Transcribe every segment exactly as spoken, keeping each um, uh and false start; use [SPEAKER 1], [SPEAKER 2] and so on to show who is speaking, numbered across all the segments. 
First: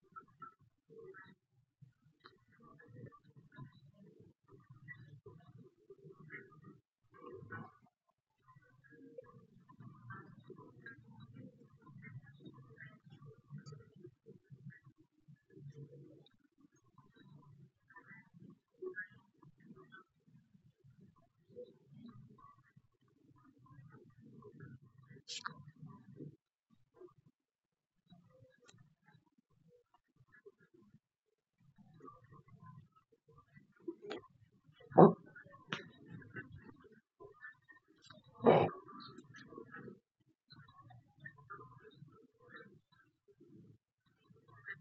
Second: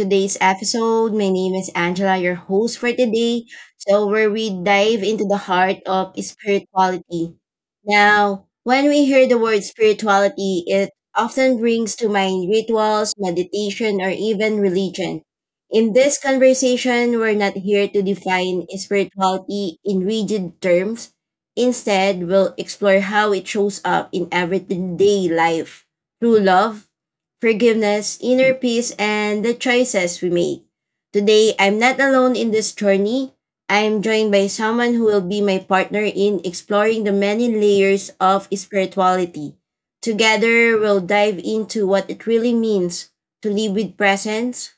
[SPEAKER 1] today's episode. My name is Angela, your host for today. So, where we dive into the heart of spirituality. Now, when we hear the word spirituality, it often brings to mind rituals, meditation, or even religion. In this conversation, we're not here to define spirituality in rigid terms. Instead, we'll explore how it shows up in everyday life through love forgiveness, inner peace, and the choices we make. Today, I'm not alone in this journey. I'm joined by someone who will be my partner in exploring the many layers of spirituality. Together, we'll dive into what it really means to live with presence,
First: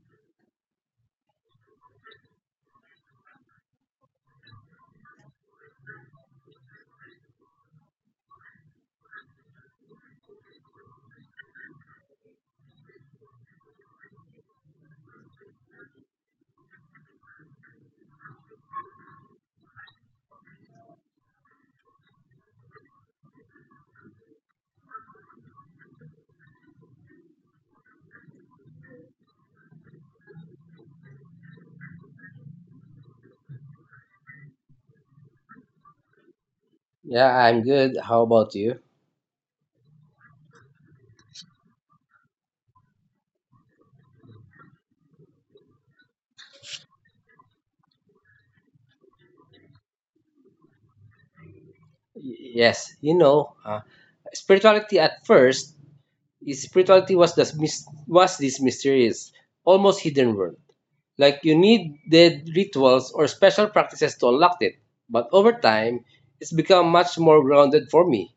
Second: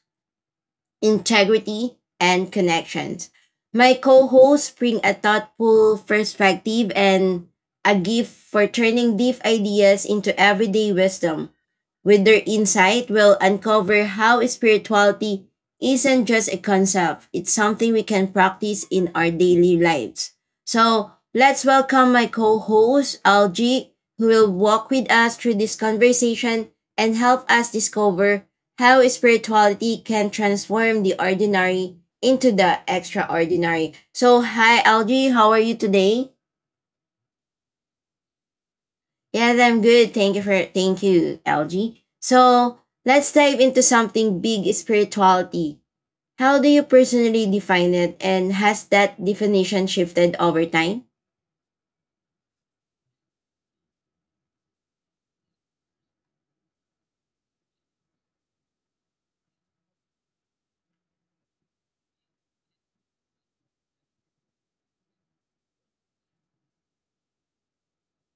[SPEAKER 1] integrity, and connections. My co hosts bring a thoughtful perspective and a gift for turning deep ideas into everyday wisdom. With their insight, we'll uncover how spirituality isn't just a concept, it's something we can practice in our daily lives. So let's welcome my co host, Algie, who will walk with us through this conversation and help us discover how spirituality can transform the ordinary into the extraordinary. So, hi, Algie, how are you today?
[SPEAKER 2] Yeah, I'm good. How about you?
[SPEAKER 1] Yes, I'm good. Thank you for thank you, L G. So let's dive into something big spirituality. How do you personally define it and has that definition shifted over time?
[SPEAKER 2] Y- Yes, you know, uh, spirituality at first, is- spirituality was this mys- was this mysterious, almost hidden world. Like you needed rituals or special practices to unlock it. But over time, it's become much more grounded for me.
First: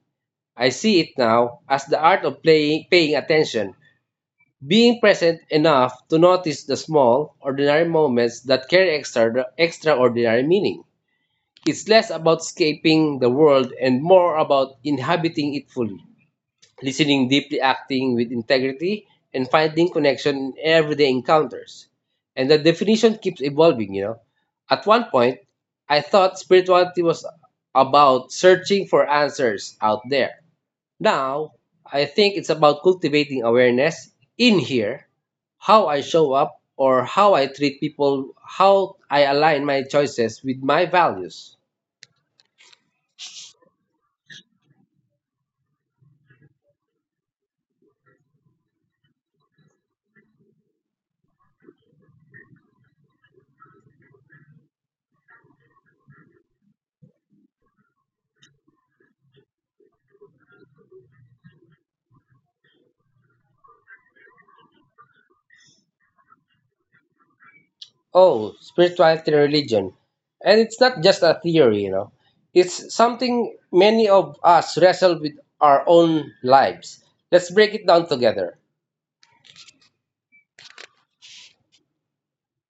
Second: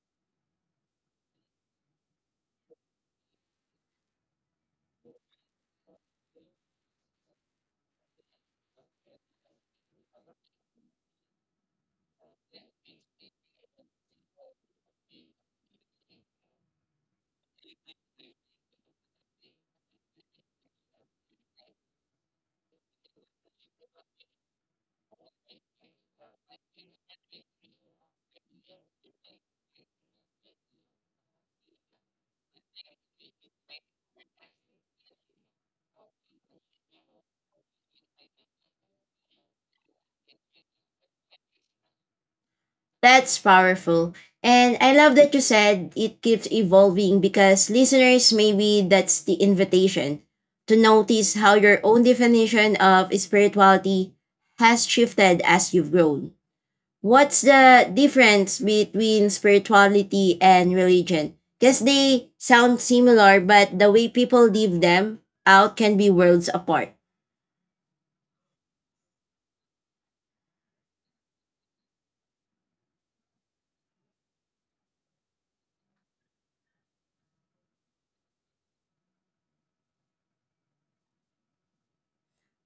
[SPEAKER 2] I see it now as the art of playing, paying attention, being present enough to notice the small, ordinary moments that carry extra, extraordinary meaning. It's less about escaping the world and more about inhabiting it fully, listening deeply, acting with integrity, and finding connection in everyday encounters. And the definition keeps evolving, you know. At one point, I thought spirituality was about searching for answers out there. Now, I think it's about cultivating awareness in here, how I show up or how I treat people, how I align my choices with my values.
[SPEAKER 1] That's powerful. And I love that you said it keeps evolving because listeners maybe that's the invitation to notice how your own definition of spirituality has shifted as you've grown. What's the difference between spirituality and religion? Because they sound similar, but the way people live them out can be worlds apart.
[SPEAKER 2] Oh, spirituality and religion. And it's not just a theory, you know. It's something many of us wrestle with our own lives. Let's break it down together.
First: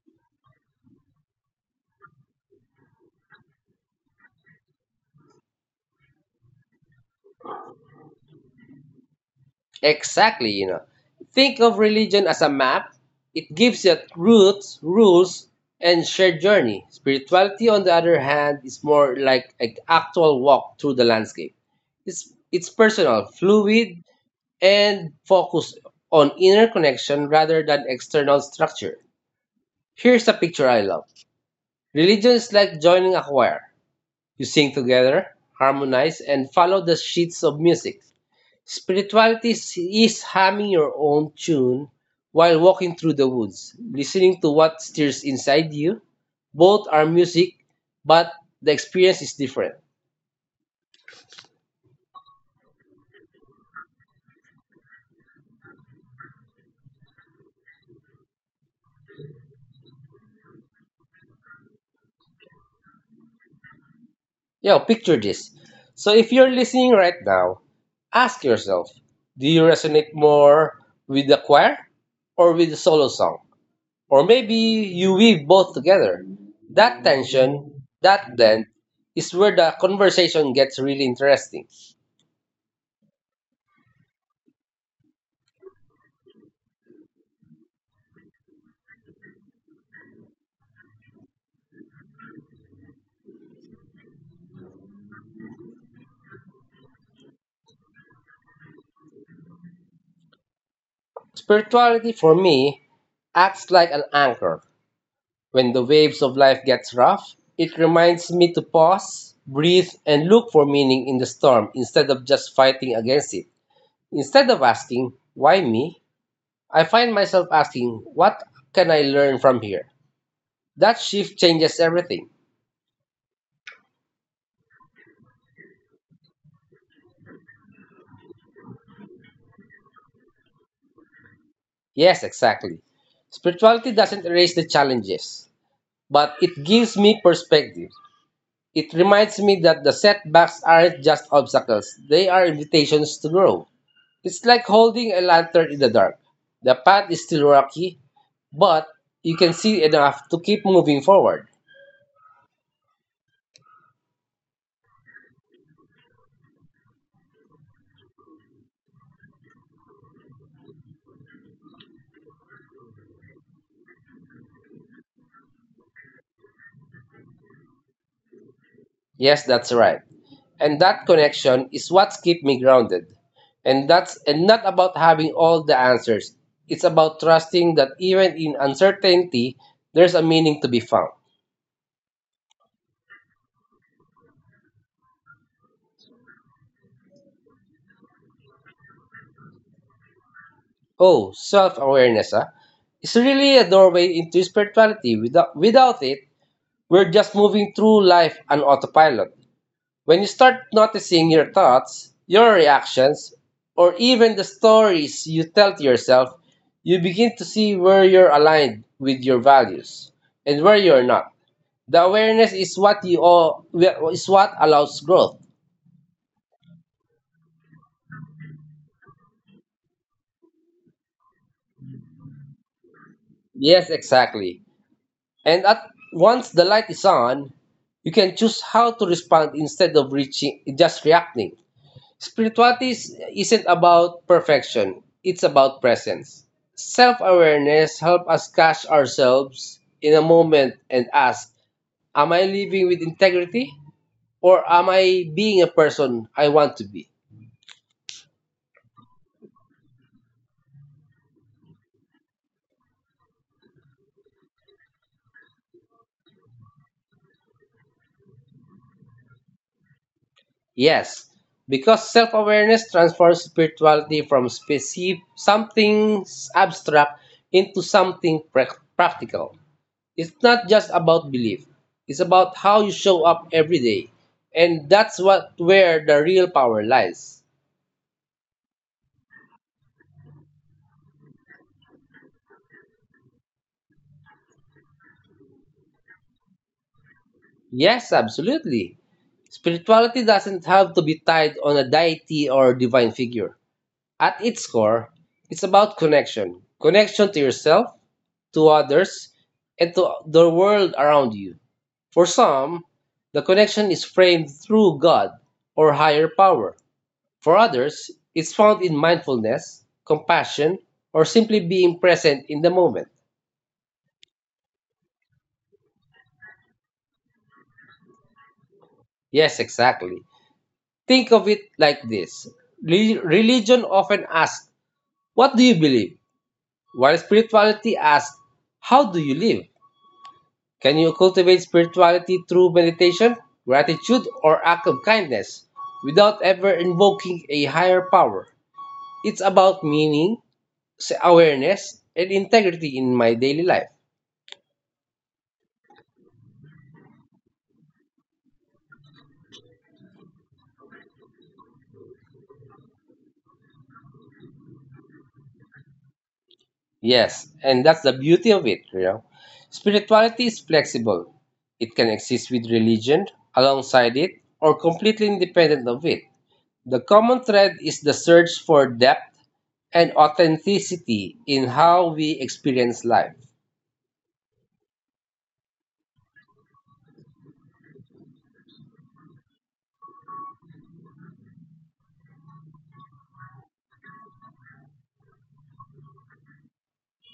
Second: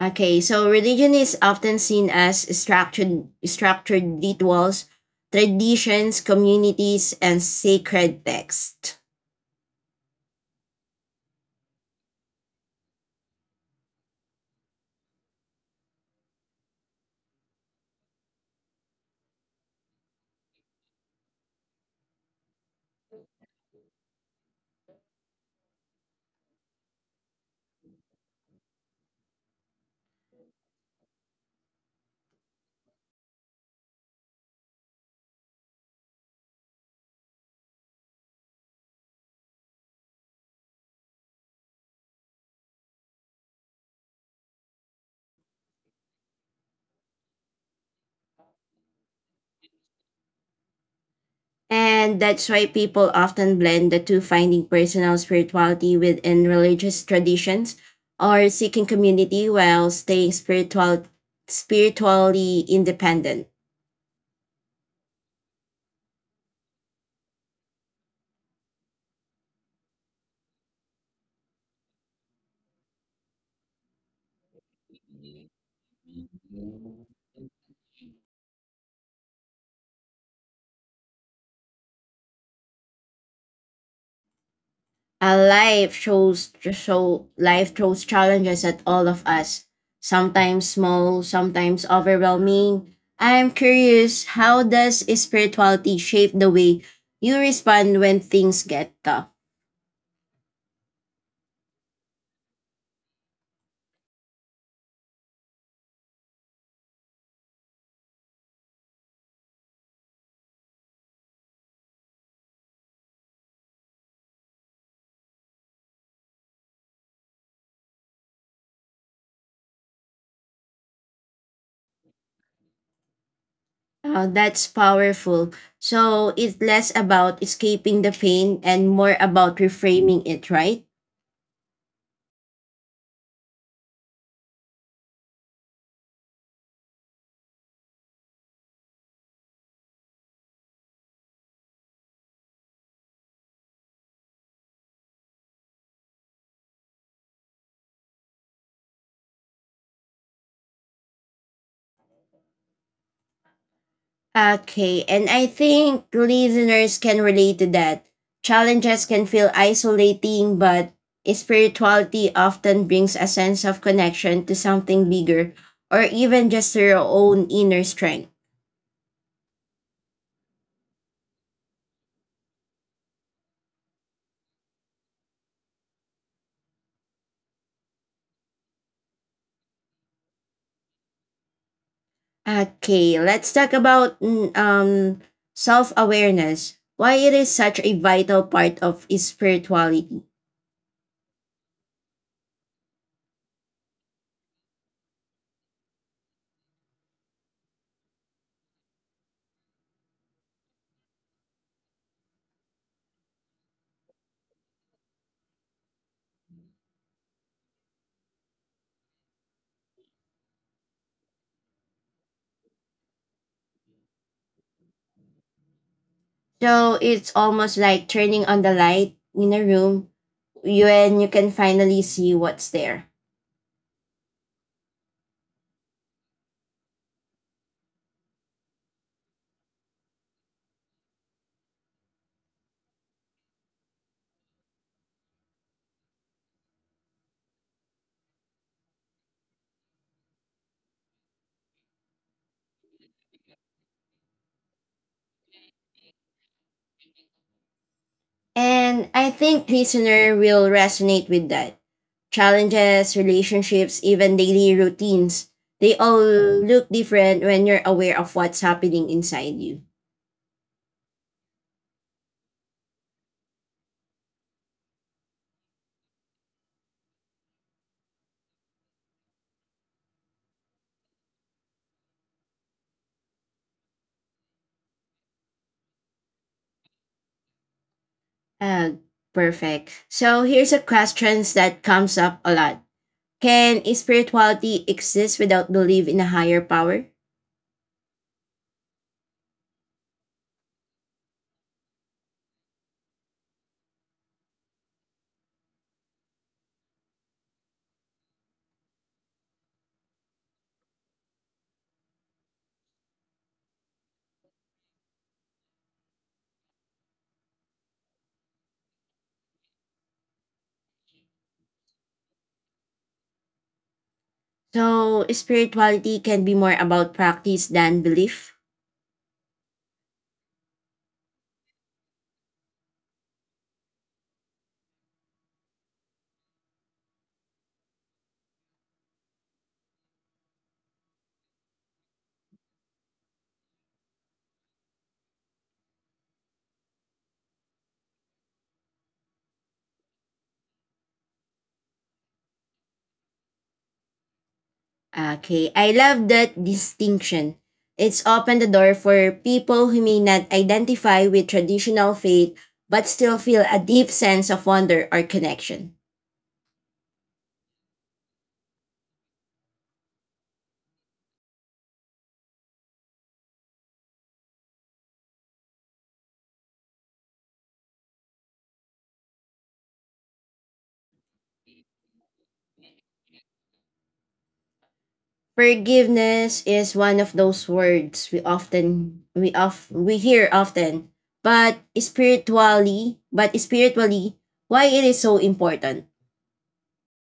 [SPEAKER 1] Okay, so religion is often seen as structured, structured rituals, traditions, communities, and sacred texts.
[SPEAKER 2] Exactly, you know. Think of religion as a map. It gives you roots, rules, and shared journey. Spirituality, on the other hand, is more like an actual walk through the landscape. It's it's personal, fluid, and focused on inner connection rather than external structure. Here's a picture I love. Religion is like joining a choir. You sing together, harmonize, and follow the sheets of music. Spirituality is humming your own tune while walking through the woods, listening to what stirs inside you. Both are music, but the experience is different.
[SPEAKER 1] And that's why people often blend the two, finding personal spirituality within religious traditions or seeking community while staying spiritual, spiritually independent.
[SPEAKER 2] Yo, picture this. So if you're listening right now, ask yourself, do you resonate more with the choir or with the solo song? Or maybe you weave both together. That tension, that blend, is where the conversation gets really interesting.
[SPEAKER 1] A life shows so life throws challenges at all of us, sometimes small, sometimes overwhelming. I am curious, how does spirituality shape the way you respond when things get tough?
[SPEAKER 2] Spirituality for me acts like an anchor. When the waves of life gets rough, it reminds me to pause, breathe, and look for meaning in the storm instead of just fighting against it. Instead of asking, why me? I find myself asking, what can I learn from here? That shift changes everything.
[SPEAKER 1] Oh, that's powerful. So it's less about escaping the pain and more about reframing it, right?
[SPEAKER 2] Yes, exactly. Spirituality doesn't erase the challenges, but it gives me perspective. It reminds me that the setbacks aren't just obstacles, they are invitations to grow. It's like holding a lantern in the dark. The path is still rocky, but you can see enough to keep moving forward.
[SPEAKER 1] Okay, and I think listeners can relate to that. Challenges can feel isolating, but spirituality often brings a sense of connection to something bigger or even just to your own inner strength.
[SPEAKER 2] Yes, that's right. And that connection is what keeps me grounded. And that's and not about having all the answers. It's about trusting that even in uncertainty, there's a meaning to be found.
[SPEAKER 1] Okay, let's talk about mm, um self-awareness. Why it is such a vital part of spirituality.
[SPEAKER 2] Oh, self-awareness, ah. It's really a doorway into spirituality. Without without it, we're just moving through life on autopilot. When you start noticing your thoughts, your reactions, or even the stories you tell to yourself, you begin to see where you're aligned with your values and where you're not. The awareness is what you all, is what allows growth.
[SPEAKER 1] So it's almost like turning on the light in a room when you can finally see what's there.
[SPEAKER 2] Yes, exactly. And at once the light is on, you can choose how to respond instead of reaching just reacting. Spirituality is- isn't about perfection, it's about presence. Self awareness helps us catch ourselves in a moment and ask, am I living with integrity? Or am I being a person I want to be?
[SPEAKER 1] And I think listener will resonate with that. Challenges, relationships, even daily routines, they all look different when you're aware of what's happening inside you.
[SPEAKER 2] Yes, because self awareness transforms spirituality from specific, something abstract into something prac- practical. It's not just about belief. It's about how you show up every day. And that's what where the real power lies.
[SPEAKER 1] Uh, Perfect. So here's a question that comes up a lot. Can spirituality exist without belief in a higher power?
[SPEAKER 2] Yes, absolutely. Spirituality doesn't have to be tied on a deity or divine figure. At its core, it's about connection. Connection to yourself, to others, and to the world around you. For some, the connection is framed through God or higher power. For others, it's found in mindfulness, compassion, or simply being present in the moment.
[SPEAKER 1] So spirituality can be more about practice than belief.
[SPEAKER 2] Yes, exactly. Think of it like this. Re- Religion often asks, what do you believe? While spirituality asks, how do you live? Can you cultivate spirituality through meditation, gratitude, or act of kindness without ever invoking a higher power? It's about meaning, s- awareness, and integrity in my daily life.
[SPEAKER 1] Okay, I love that distinction. It's opened the door for people who may not identify with traditional faith but still feel a deep sense of wonder or connection.
[SPEAKER 2] Yes, and that's the beauty of it, you know. Spirituality is flexible. It can exist with religion, alongside it, or completely independent of it. The common thread is the search for depth and authenticity in how we experience life.
[SPEAKER 1] Forgiveness is one of those words we often we of we hear often, but spiritually, but spiritually, why it is so important.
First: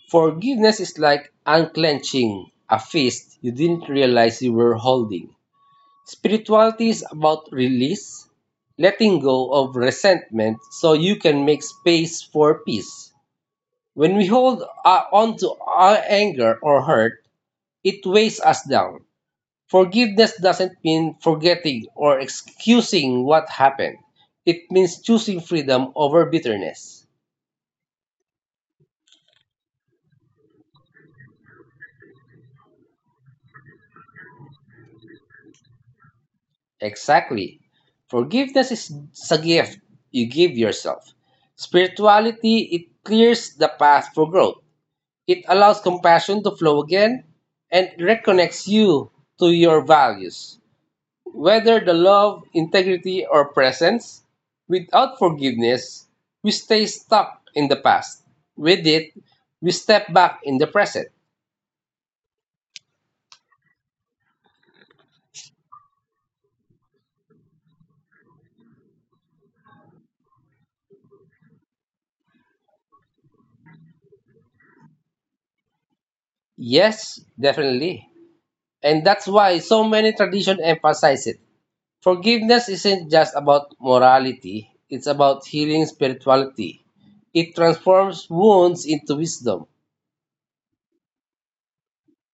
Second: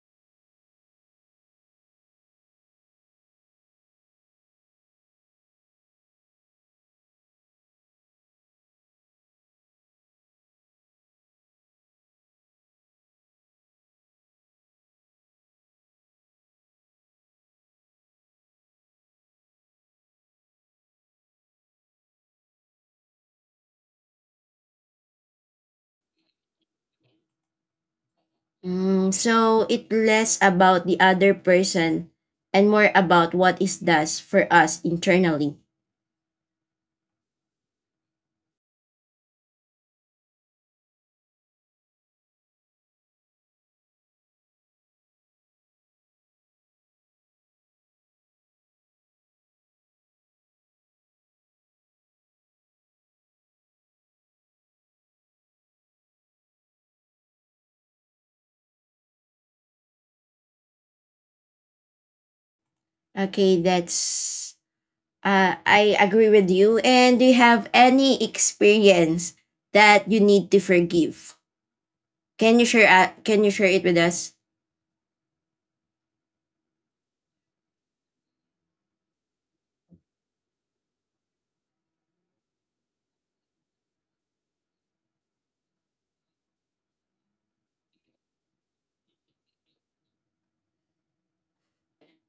[SPEAKER 2] Forgiveness is like unclenching a fist you didn't realize you were holding. Spirituality is about release, letting go of resentment so you can make space for peace. When we hold uh, on to our anger or hurt, it weighs us down. Forgiveness doesn't mean forgetting or excusing what happened. It means choosing freedom over bitterness.
[SPEAKER 1] Mm, so it less about the other person and more about what it does for us internally.
[SPEAKER 2] Exactly. Forgiveness is it's a gift you give yourself. Spirituality, it clears the path for growth. It allows compassion to flow again and reconnects you to your values. Whether the love, integrity, or presence, without forgiveness, we stay stuck in the past. With it, we step back in the present.
[SPEAKER 1] Okay, that's uh, I agree with you. And do you have any experience that you need to forgive? Can you share? Uh, can you share it with us?
[SPEAKER 2] Yes, definitely. And that's why so many traditions emphasize it. Forgiveness isn't just about morality, it's about healing spirituality. It transforms wounds into wisdom.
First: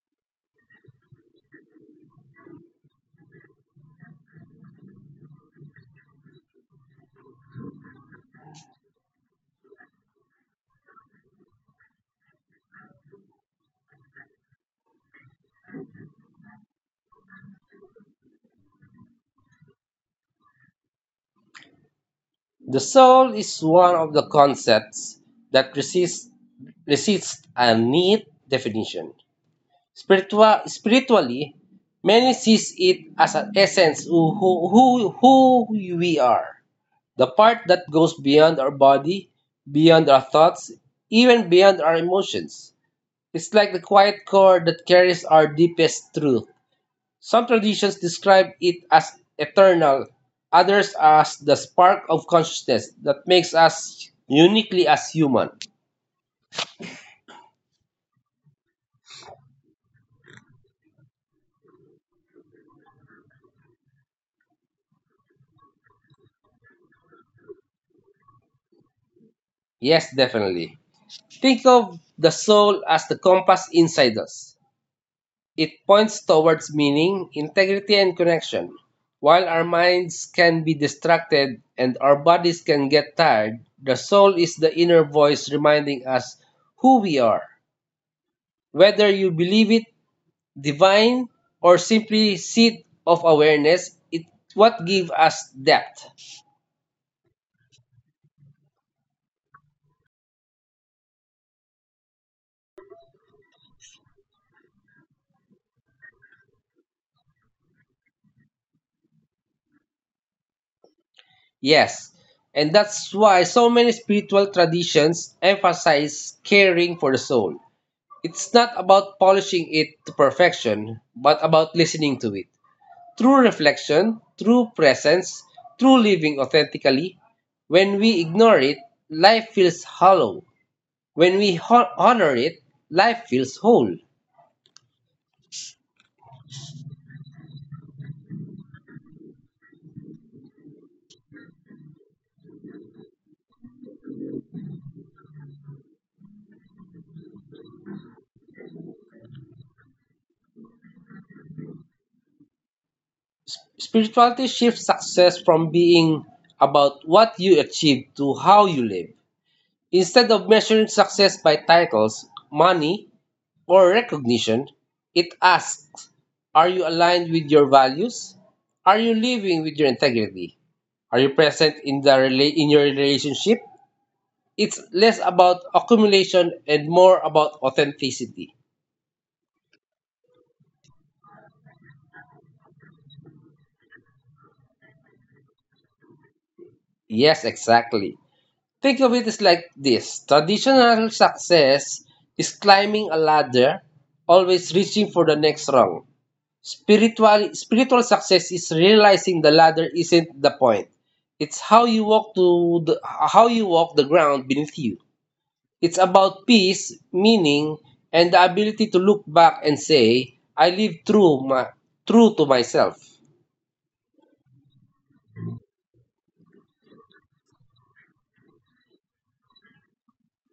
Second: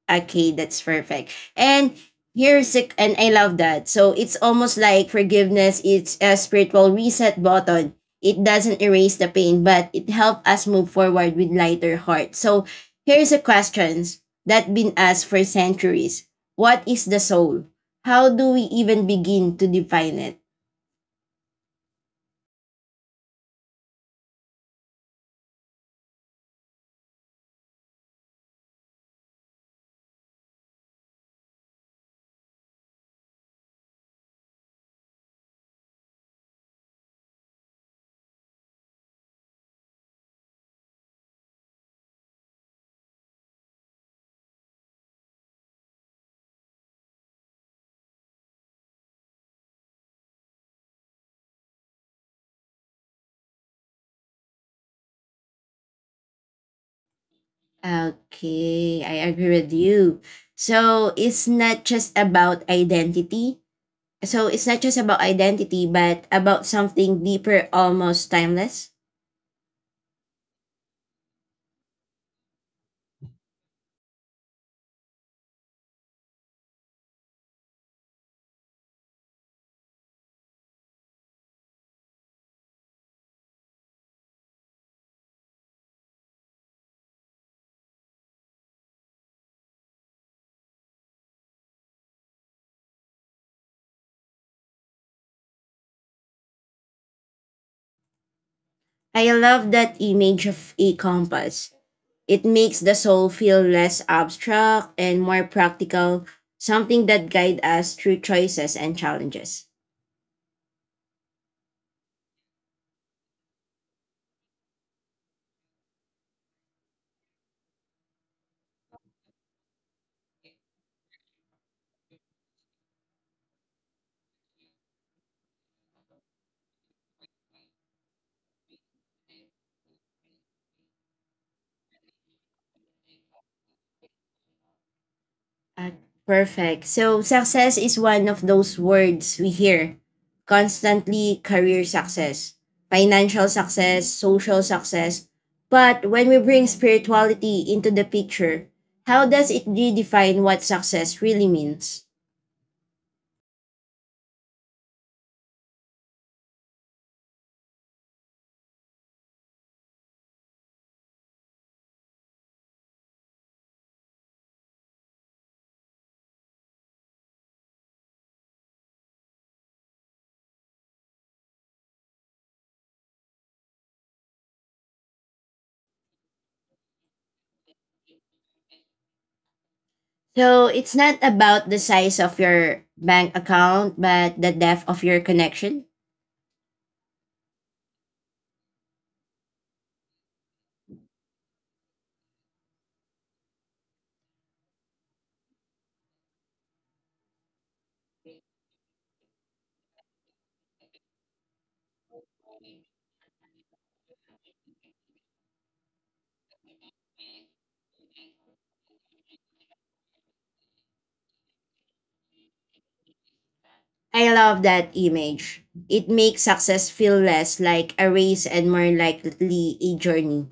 [SPEAKER 1] Okay, that's perfect. And here's the, and I love that. So it's almost like forgiveness. It's a spiritual reset button. It doesn't erase the pain, but it helps us move forward with lighter heart. So here's a questions that been asked for centuries. What is the soul? How do we even begin to define it?
[SPEAKER 2] The soul is one of the concepts that resists, resists a neat definition. Spiritua- spiritually, many sees it as an essence who, who, who, who we are, the part that goes beyond our body, beyond our thoughts, even beyond our emotions. It's like the quiet core that carries our deepest truth. Some traditions describe it as eternal, others as the spark of consciousness that makes us uniquely as human.
[SPEAKER 1] Okay, I agree with you. So it's not just about identity, So it's not just about identity, but about something deeper, almost timeless.
[SPEAKER 2] Yes, definitely. Think of the soul as the compass inside us. It points towards meaning, integrity, and connection. While our minds can be distracted and our bodies can get tired, the soul is the inner voice reminding us who we are. Whether you believe it divine or simply seed of awareness, it's what gives us depth.
[SPEAKER 1] I love that image of a compass. It makes the soul feel less abstract and more practical, something that guides us through choices and challenges.
[SPEAKER 2] Yes, and that's why so many spiritual traditions emphasize caring for the soul. It's not about polishing it to perfection, but about listening to it. True reflection, true presence, true living authentically. When we ignore it, life feels hollow. When we ho- honor it, life feels whole.
[SPEAKER 1] Uh, Perfect. So, success is one of those words we hear constantly career success, financial success, social success. But when we bring spirituality into the picture, how does it redefine what success really means?
[SPEAKER 2] Spirituality shifts success from being about what you achieve to how you live. Instead of measuring success by titles, money, for recognition, it asks, are you aligned with your values? Are you living with your integrity? Are you present in, the rela- in your relationship? It's less about accumulation and more about authenticity.
[SPEAKER 1] So, it's not about the size of your bank account, but the depth of your connection.
[SPEAKER 2] Yes, exactly. Think of it as like this, traditional success is climbing a ladder, always reaching for the next rung. Spiritual spiritual success is realizing the ladder isn't the point. It's how you walk to the, how you walk the ground beneath you. It's about peace, meaning, and the ability to look back and say, I live true my true to myself.
[SPEAKER 1] I love that image. It makes success feel less like a race and more likely a journey.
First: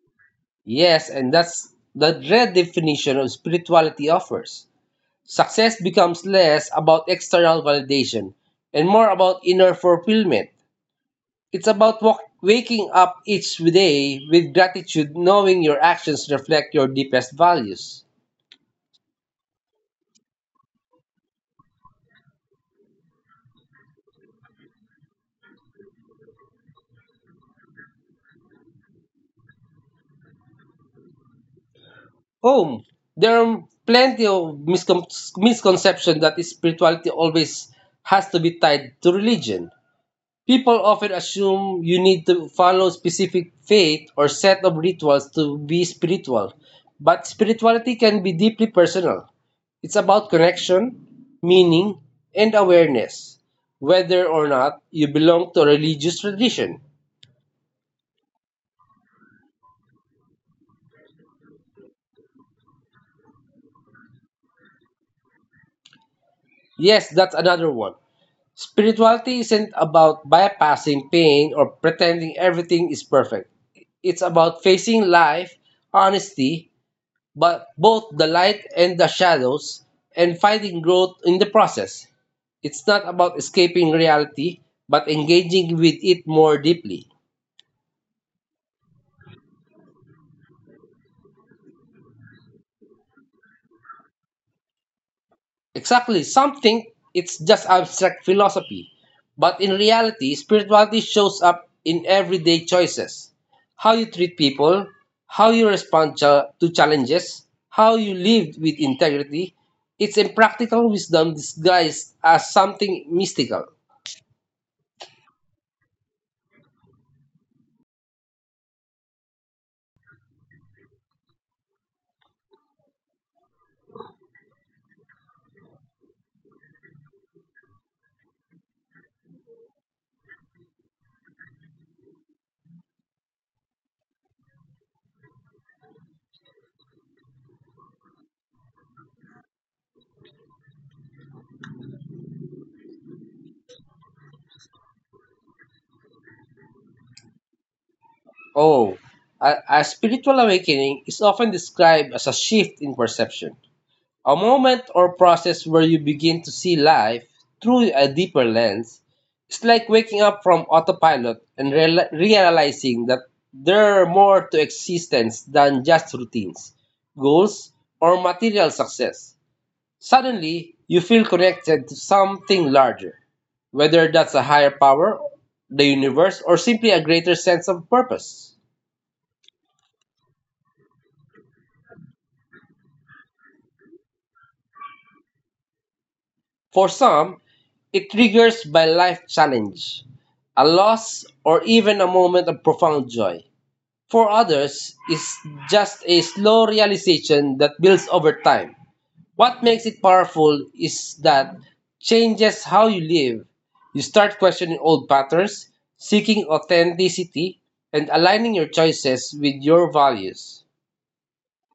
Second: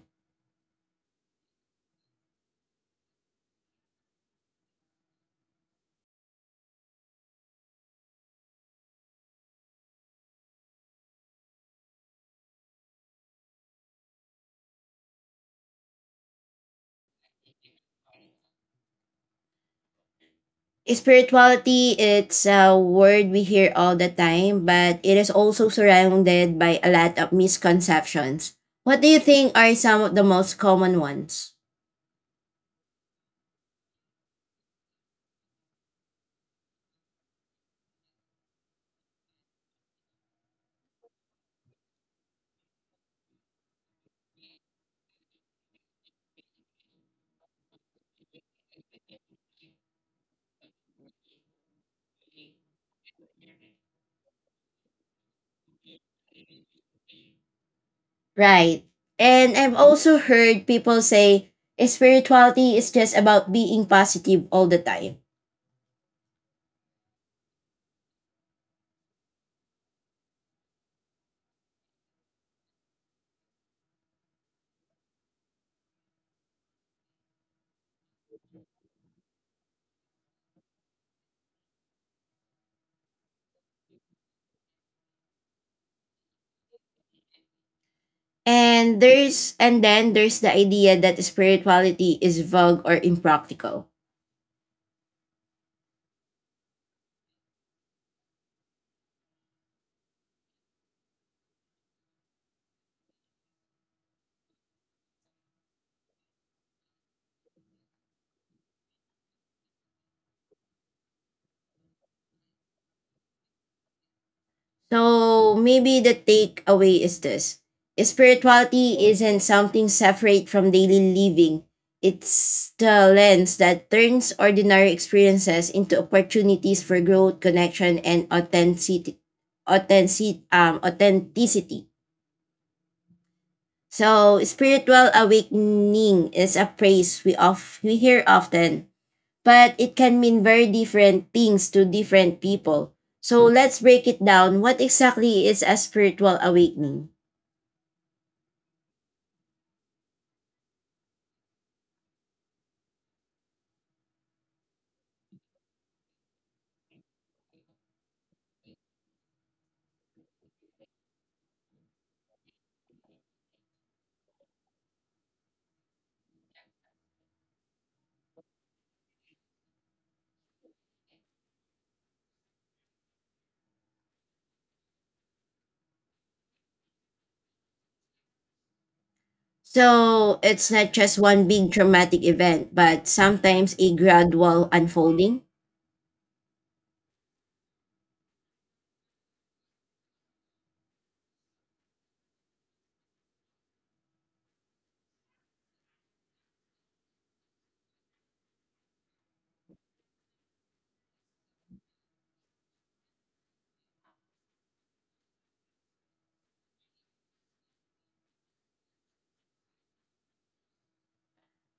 [SPEAKER 2] Yes, and that's the red definition of spirituality offers. Success becomes less about external validation and more about inner fulfillment. It's about wak waking up each day with gratitude, knowing your actions reflect your deepest values.
[SPEAKER 1] Spirituality, it's a word we hear all the time, but it is also surrounded by a lot of misconceptions. What do you think are some of the most common ones?
[SPEAKER 2] Home. There are plenty of miscon- misconceptions that spirituality always has to be tied to religion. People often assume you need to follow specific faith or set of rituals to be spiritual, but spirituality can be deeply personal. It's about connection, meaning, and awareness, whether or not you belong to a religious tradition.
[SPEAKER 1] Right. And I've also heard people say spirituality is just about being positive all the time.
[SPEAKER 2] Yes, that's another one. Spirituality isn't about bypassing pain or pretending everything is perfect. It's about facing life, honesty, but both the light and the shadows and finding growth in the process. It's not about escaping reality, but engaging with it more deeply.
[SPEAKER 1] And there's and then there's the idea that spirituality is vague or impractical.
[SPEAKER 2] Exactly, something it's just abstract philosophy. But in reality, spirituality shows up in everyday choices. How you treat people, how you respond cha- to challenges, how you live with integrity. It's a practical wisdom disguised as something mystical.
[SPEAKER 1] So maybe the takeaway is this spirituality isn't something separate from daily living, it's the lens that turns ordinary experiences into opportunities for growth, connection, and authenticity. Authentic, um, authenticity. So, spiritual awakening is a phrase we of we hear often, but it can mean very different things to different people. So let's break it down. What exactly is a spiritual awakening?
[SPEAKER 2] Oh, a, a spiritual awakening is often described as a shift in perception, a moment or process where you begin to see life through a deeper lens. It's like waking up from autopilot and real- realizing that there are more to existence than just routines, goals, or material success. Suddenly, you feel connected to something larger, whether that's a higher power, the universe, or simply a greater sense of purpose.
[SPEAKER 1] So it's not just one big traumatic event, but sometimes a gradual unfolding.
[SPEAKER 2] For some, it triggers by life challenge, a loss, or even a moment of profound joy. For others, it's just a slow realization that builds over time. What makes it powerful is that changes how you live. You start questioning old patterns, seeking authenticity, and aligning your choices with your values.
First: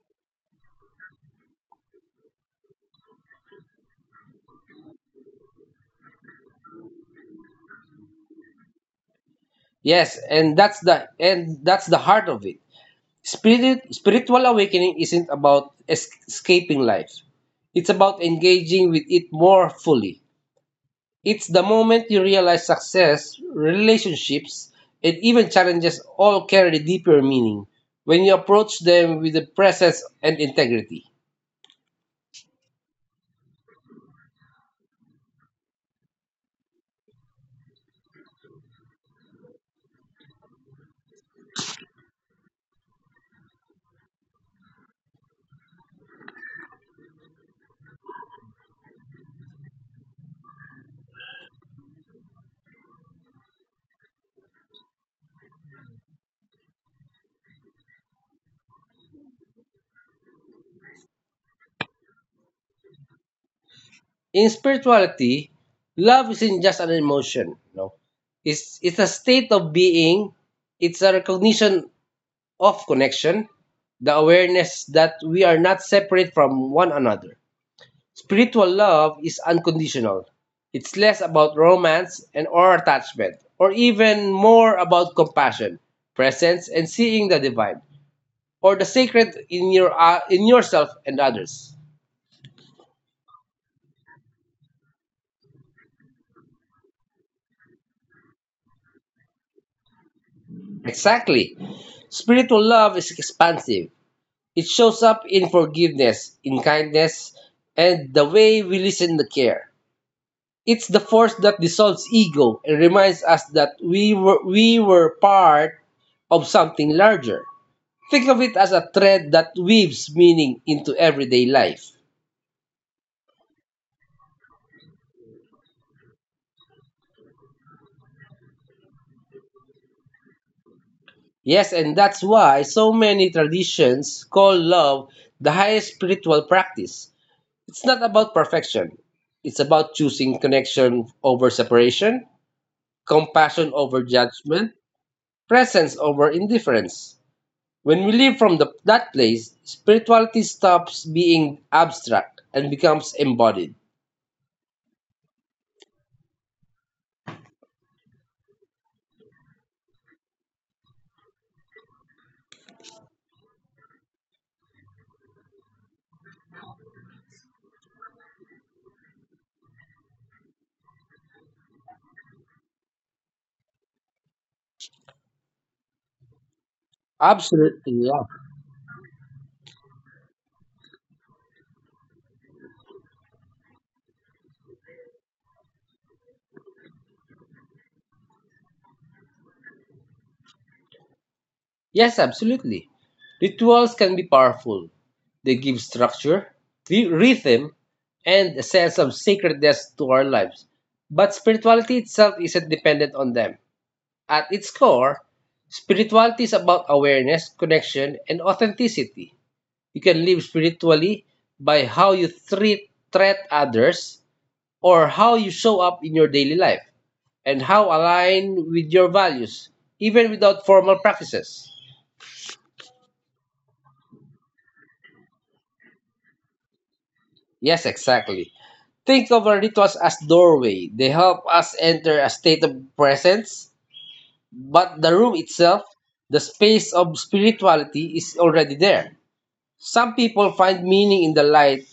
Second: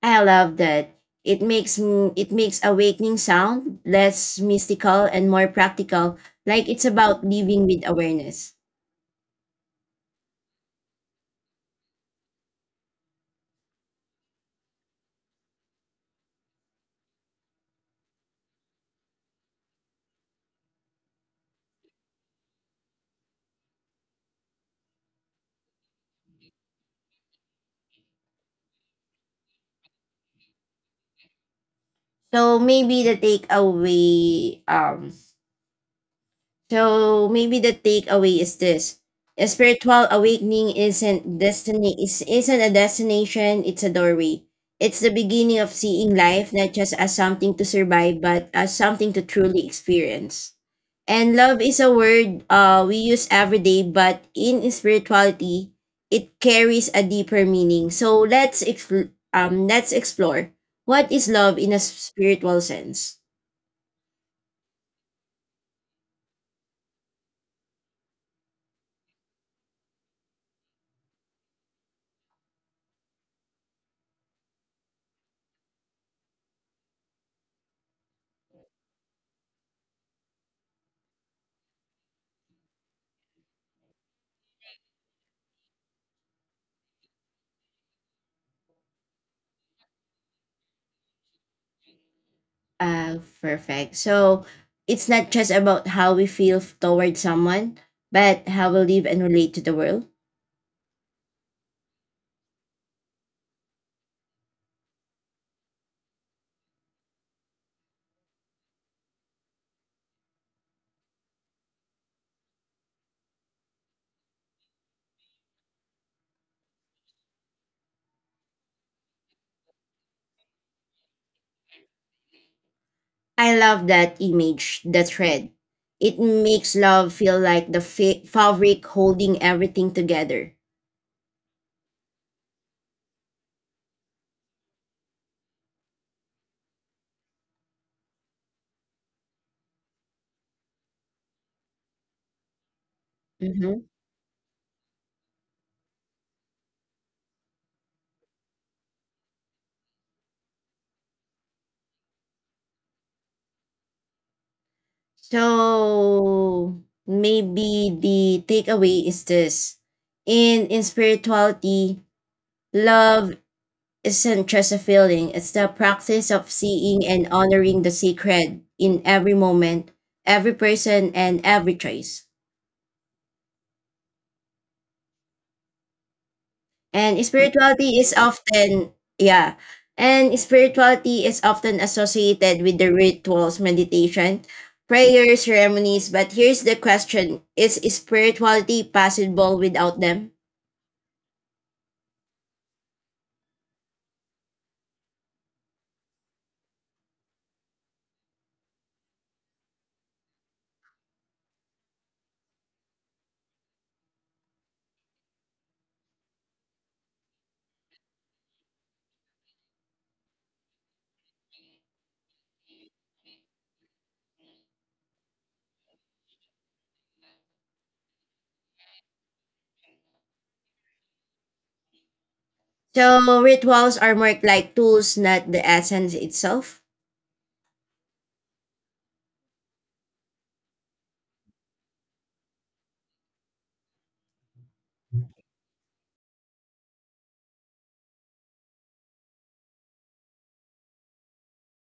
[SPEAKER 1] I love that. It makes m- it makes awakening sound less mystical and more practical, like it's about living with awareness.
[SPEAKER 2] Yes, and that's the and that's the heart of it. Spirit, spiritual awakening isn't about es- escaping life. It's about engaging with it more fully. It's the moment you realize success, relationships, and even challenges all carry deeper meaning when you approach them with the presence and integrity.
[SPEAKER 1] So maybe the takeaway um So maybe the takeaway is this. A spiritual awakening isn't destiny is isn't a destination, it's a doorway. It's the beginning of seeing life not just as something to survive, but as something to truly experience. And love is a word uh, we use every day, but in spirituality, it carries a deeper meaning. So let's expl- um let's explore what is love in a spiritual sense.
[SPEAKER 2] In spirituality, love isn't just an emotion, no. It's it's a state of being, it's a recognition of connection, the awareness that we are not separate from one another. Spiritual love is unconditional. It's less about romance and or attachment, or even more about compassion, presence, and seeing the divine, or the sacred in your uh, in yourself and others.
[SPEAKER 1] Uh, perfect. So it's not just about how we feel f- toward someone, but how we live and relate to the world.
[SPEAKER 2] Exactly. Spiritual love is expansive. It shows up in forgiveness, in kindness, and the way we listen and care. It's the force that dissolves ego and reminds us that we were, we were part of something larger. Think of it as a thread that weaves meaning into everyday life.
[SPEAKER 1] I love that image, the thread. It makes love feel like the fa- fabric holding everything together.
[SPEAKER 2] Yes, and that's why so many traditions call love the highest spiritual practice. It's not about perfection, it's about choosing connection over separation, compassion
[SPEAKER 1] Hmm
[SPEAKER 2] over judgment, presence over indifference. When we live from the, that place, spirituality stops being abstract and becomes embodied.
[SPEAKER 1] So maybe the takeaway is this: in in spirituality, love isn't just a feeling, it's the practice of seeing and honoring the sacred in every moment, every person, and every choice. And
[SPEAKER 2] Absolutely,
[SPEAKER 1] spirituality is
[SPEAKER 2] yeah.
[SPEAKER 1] often, Yeah, and spirituality is often associated with the rituals, meditation, prayer, ceremonies. But here's the question: is spirituality possible without them?
[SPEAKER 2] Yes, absolutely. Rituals can be powerful. They give structure, th- rhythm, and a sense of sacredness to our lives. But spirituality itself isn't dependent on them. At its core, spirituality is about awareness, connection, and authenticity. You can live spiritually by how you treat, treat others, or how you show up in your daily life and how align with your values, even without formal practices.
[SPEAKER 1] So, rituals are more like tools, not the essence itself.
[SPEAKER 2] Yes, exactly. Think of our rituals as doorway. They help us enter a state of presence, but the room itself, the space of spirituality, is already there. Some people find meaning in the light,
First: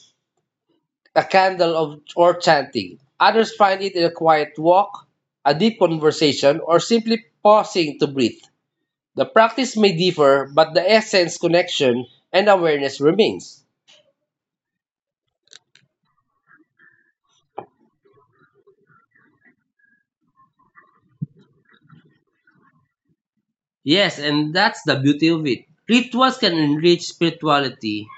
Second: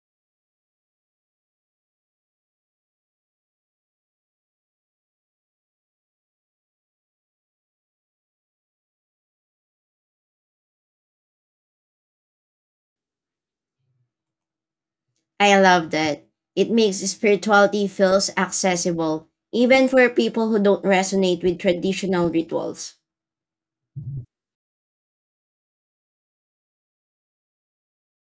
[SPEAKER 2] a candle of or chanting. Others find it in a quiet walk, a deep conversation, or simply pausing to breathe. The practice may differ, but the essence, connection, and awareness remains.
[SPEAKER 1] I love that. It makes spirituality feels accessible, even for people who don't resonate with traditional rituals.
[SPEAKER 2] Yes, and that's the beauty of it. Rituals can enrich spirituality,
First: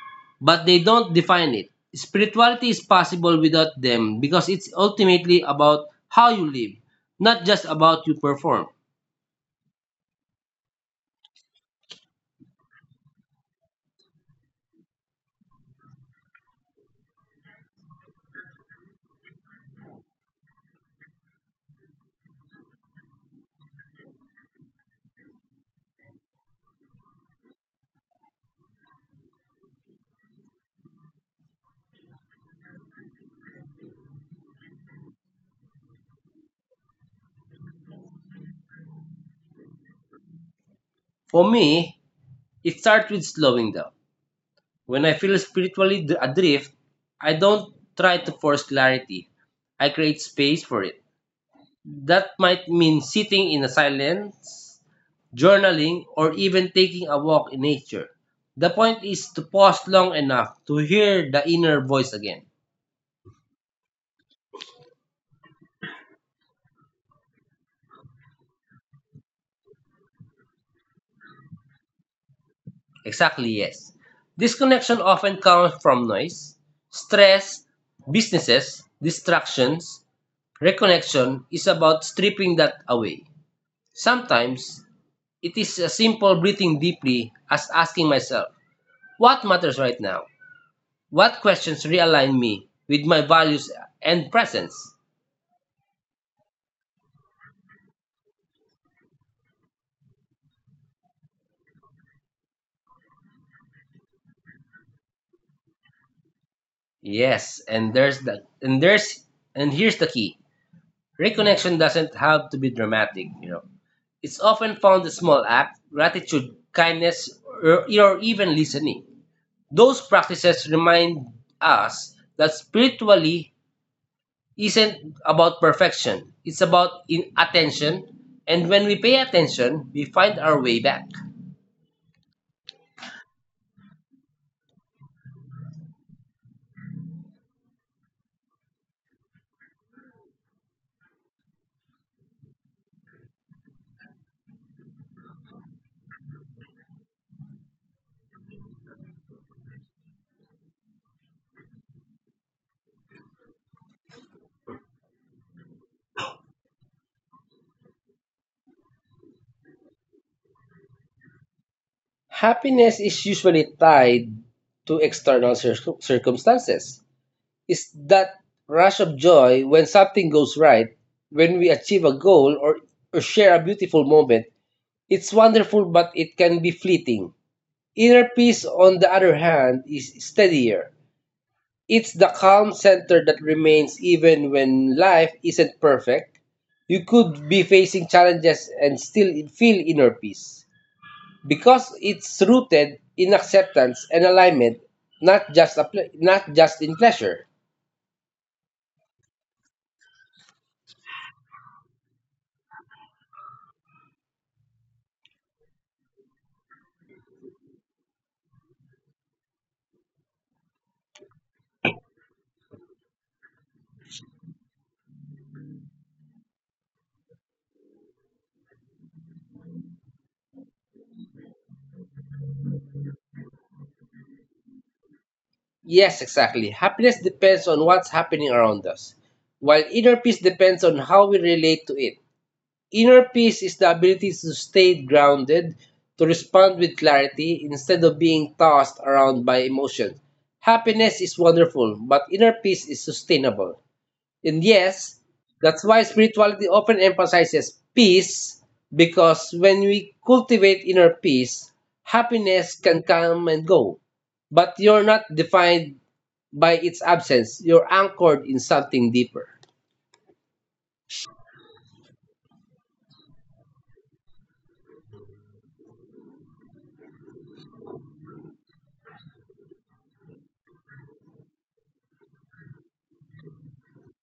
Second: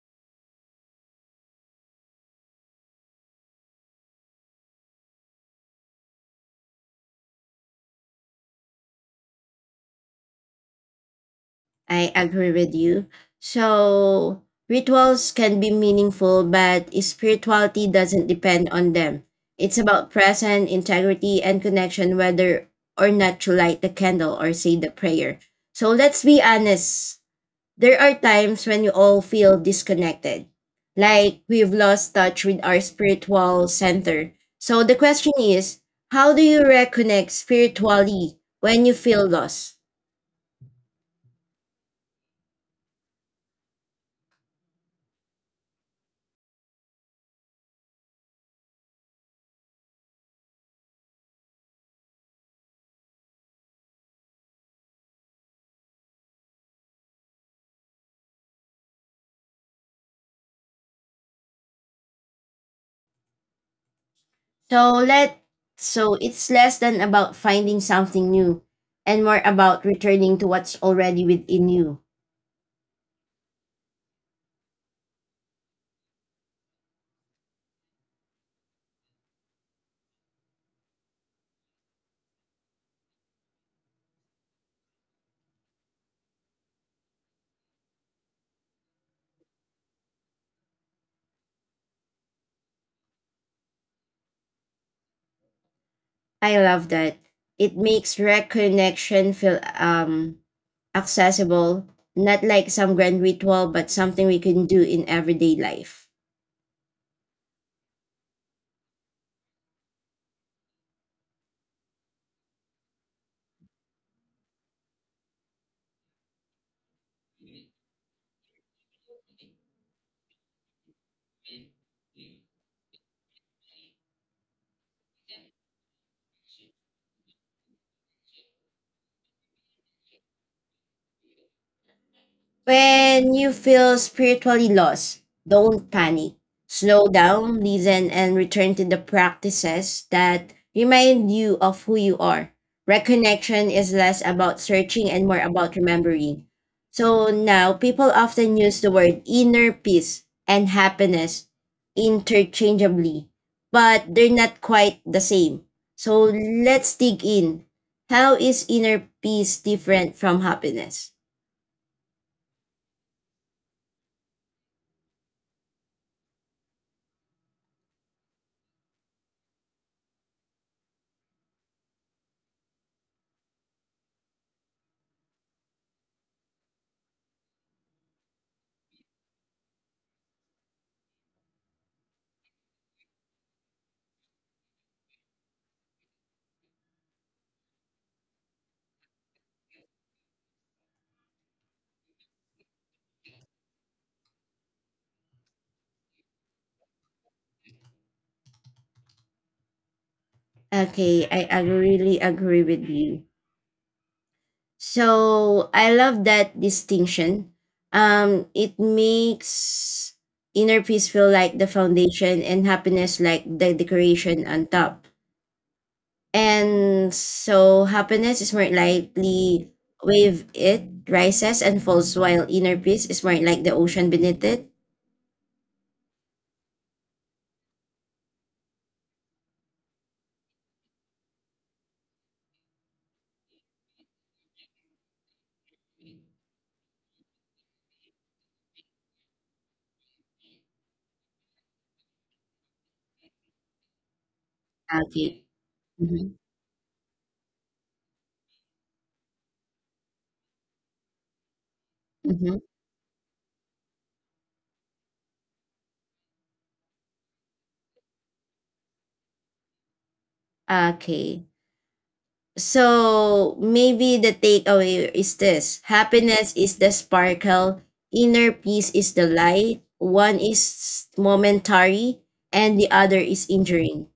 [SPEAKER 2] but they don't define it. Spirituality is possible without them because it's ultimately about how you live, not just about you perform.
[SPEAKER 1] I agree with you. So, rituals can be meaningful, but spirituality doesn't depend on them. It's about present integrity and connection, whether or not you light the candle or say the prayer. So, let's be honest. There are times when you all feel disconnected, like we've lost touch with our spiritual center. So the question is, how do you reconnect spiritually when you feel lost?
[SPEAKER 2] For me, it starts with slowing down. When I feel spiritually d- adrift, I don't try to force clarity. I create space for it. That might mean sitting in a silence journaling, or even taking a walk in nature. The point is to pause long enough to hear the inner voice again.
[SPEAKER 1] So let so it's less than about finding something new and more about returning to what's already within you.
[SPEAKER 2] Exactly, yes. Disconnection often comes from noise, stress, businesses, distractions. Reconnection is about stripping that away. Sometimes it is a simple breathing deeply as asking myself, what matters right now? What questions realign me with my values and presence?
[SPEAKER 1] I love that. It makes reconnection feel um accessible, not like some grand ritual, but something we can do in everyday life.
[SPEAKER 2] Yes, and there's the and there's and here's the key. Reconnection doesn't have to be dramatic, you know. It's often found in small act, gratitude, kindness, or, or even listening. Those practices remind us that spiritually isn't about perfection. It's about in attention, and when we pay attention, we find our way back.
[SPEAKER 1] When you feel spiritually lost, don't panic. Slow down, listen, and return to the practices that remind you of who you are. Reconnection is less about searching and more about remembering. So now, people often use the word inner peace and happiness interchangeably, but they're not quite the same. So let's dig in. How is inner peace different from happiness?
[SPEAKER 2] Happiness is usually tied to external cir- circumstances is that rush of joy when something goes right, when we achieve a goal or, or share a beautiful moment. It's wonderful, but it can be fleeting. Inner peace, on the other hand, is steadier. It's the calm center that remains even when life isn't perfect. You could be facing challenges and still feel inner peace because it's rooted in acceptance and alignment, not just a ple- not just in pleasure.
[SPEAKER 1] Okay, I, I really agree with you. So I love that distinction. Um, it makes inner peace feel like the foundation and happiness like the decoration on top. And so happiness is more likely wave it rises and falls while inner peace is more like the ocean beneath it.
[SPEAKER 2] Yes, exactly. Happiness depends on what's happening around us, while inner peace depends on how we relate to it. Inner peace is the ability to stay grounded, to respond with clarity instead of being tossed around by emotions. Happiness is wonderful, but inner peace is sustainable. And yes,
[SPEAKER 1] Okay.
[SPEAKER 2] that's why
[SPEAKER 1] Mm-hmm.
[SPEAKER 2] spirituality often emphasizes peace, because when we cultivate inner peace,
[SPEAKER 1] Mm-hmm.
[SPEAKER 2] happiness can come and go. But you're not defined by its absence, you're anchored in something deeper.
[SPEAKER 1] Okay. So maybe the takeaway is this happiness is the sparkle, inner peace is the light, one is momentary, and the other is enduring.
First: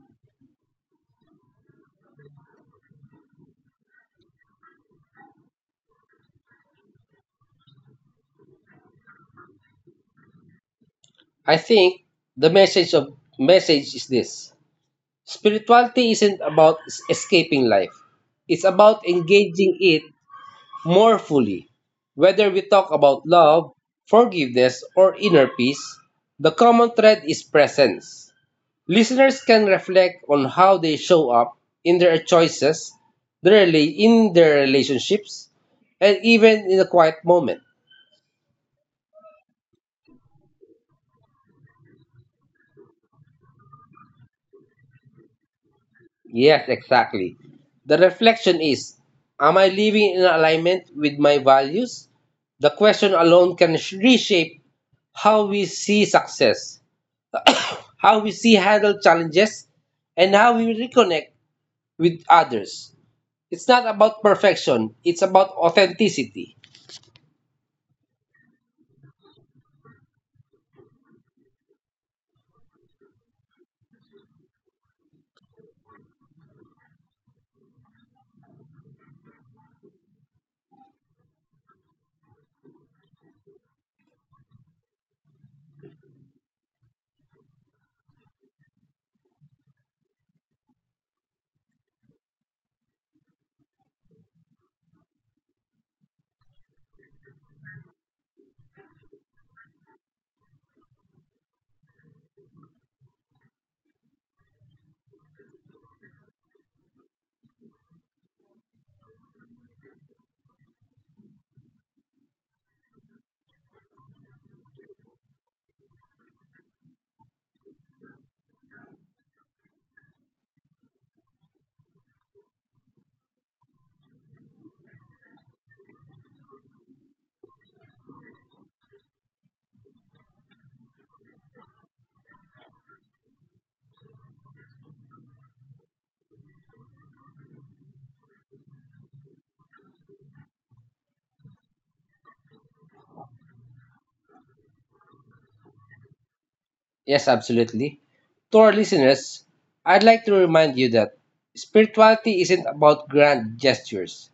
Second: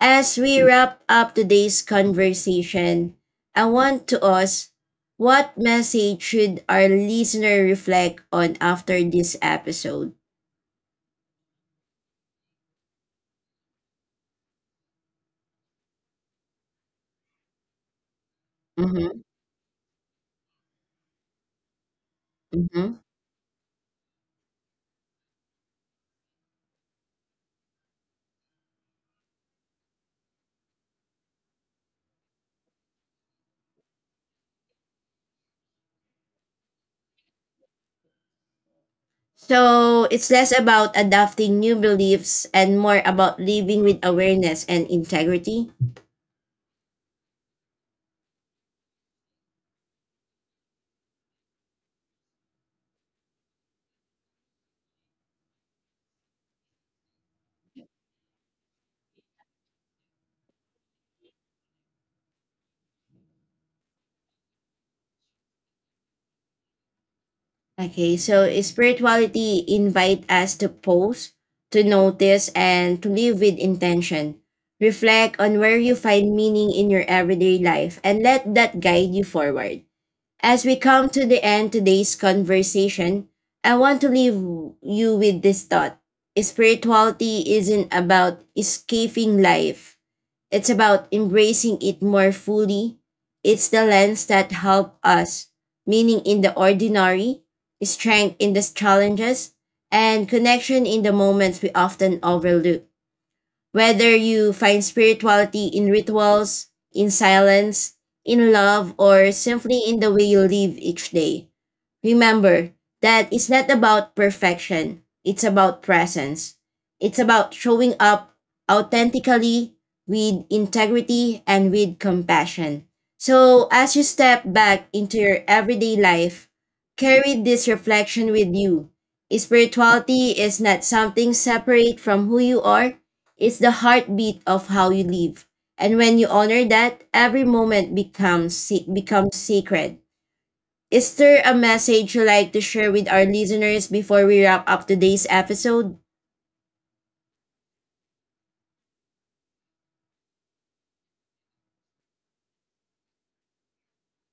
[SPEAKER 1] As we wrap up today's conversation, I want to ask what message should our listener reflect on after this episode?
[SPEAKER 2] I think the message of message is this. Spirituality isn't about es- escaping life. It's about
[SPEAKER 1] Mm-hmm,
[SPEAKER 2] engaging it more fully. Whether we talk
[SPEAKER 1] mm-hmm.
[SPEAKER 2] about love, forgiveness, or inner peace, the common thread is presence. Listeners can reflect on how they show up in their choices, their rela- in their relationships, and even in a quiet moment.
[SPEAKER 1] So it's less about adopting new beliefs and more about living with awareness and integrity.
[SPEAKER 2] Yes, exactly. The reflection is, am I living in alignment with my values? The question alone can sh- reshape how we see success how we see handle challenges, and how we reconnect with others. It's not about perfection, it's about authenticity.
[SPEAKER 1] Okay, so spirituality invite us to pause, to notice, and to live with intention. Reflect on where you find meaning in your everyday life and let that guide you forward. As we come to the end today's conversation, I want to leave you with this thought. Spirituality isn't about escaping life. It's about embracing it more fully. It's the lens that helps us, meaning in the ordinary, strength in the challenges, and connection in the moments we often overlook. Whether you find spirituality in rituals, in silence, in love, or simply in the way you live each day, remember that it's not about perfection, it's about presence. It's about showing up authentically, with integrity, and with compassion. So, as you step back into your everyday life, carry this reflection with you. Spirituality is not something separate from who you are. It's the heartbeat of how you live. And when you honor that, every moment becomes se- becomes sacred. Is there a message you like to share with our listeners before we wrap up today's episode?
[SPEAKER 2] Yes, absolutely. To our listeners, I'd like to remind you that spirituality isn't about grand gestures.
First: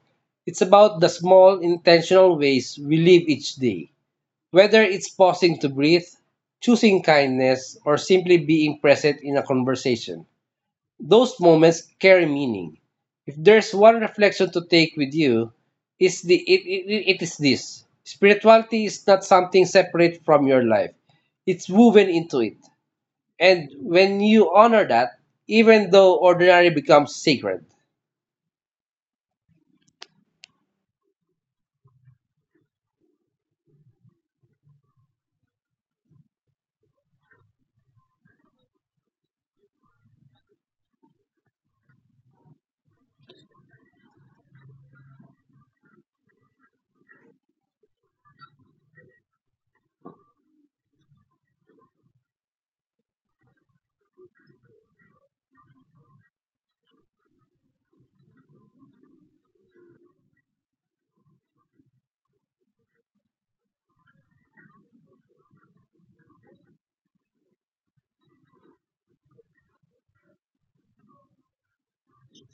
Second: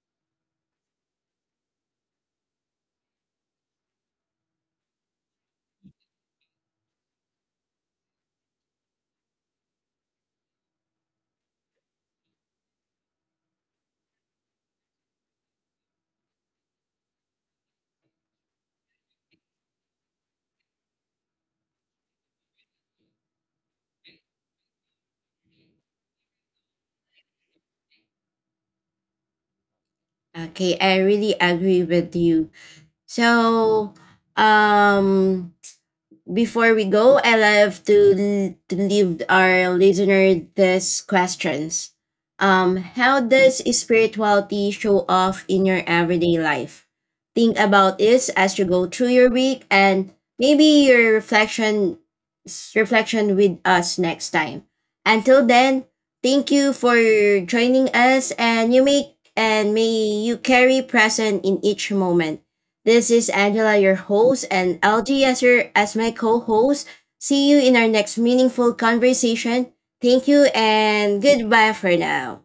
[SPEAKER 2] It's about the small intentional ways we live each day. Whether it's pausing to breathe, choosing kindness, or simply being present in a conversation. Those moments carry meaning. If there's one reflection to take with you, is the it, it, it is this. Spirituality is not something separate from your life. It's woven into it. And when you honor that, even though ordinary becomes sacred.
[SPEAKER 1] Okay, I really agree with you. So, um before we go, I love to, to leave our listener this questions. Um, how does spirituality show off in your everyday life? Think about this as you go through your week and maybe your reflection reflection with us next time. Until then, thank you for joining us and you make and may you carry present in each moment. This is Angela, your host, and L G as, your, as my co host. See you in our next meaningful conversation. Thank you and goodbye for now.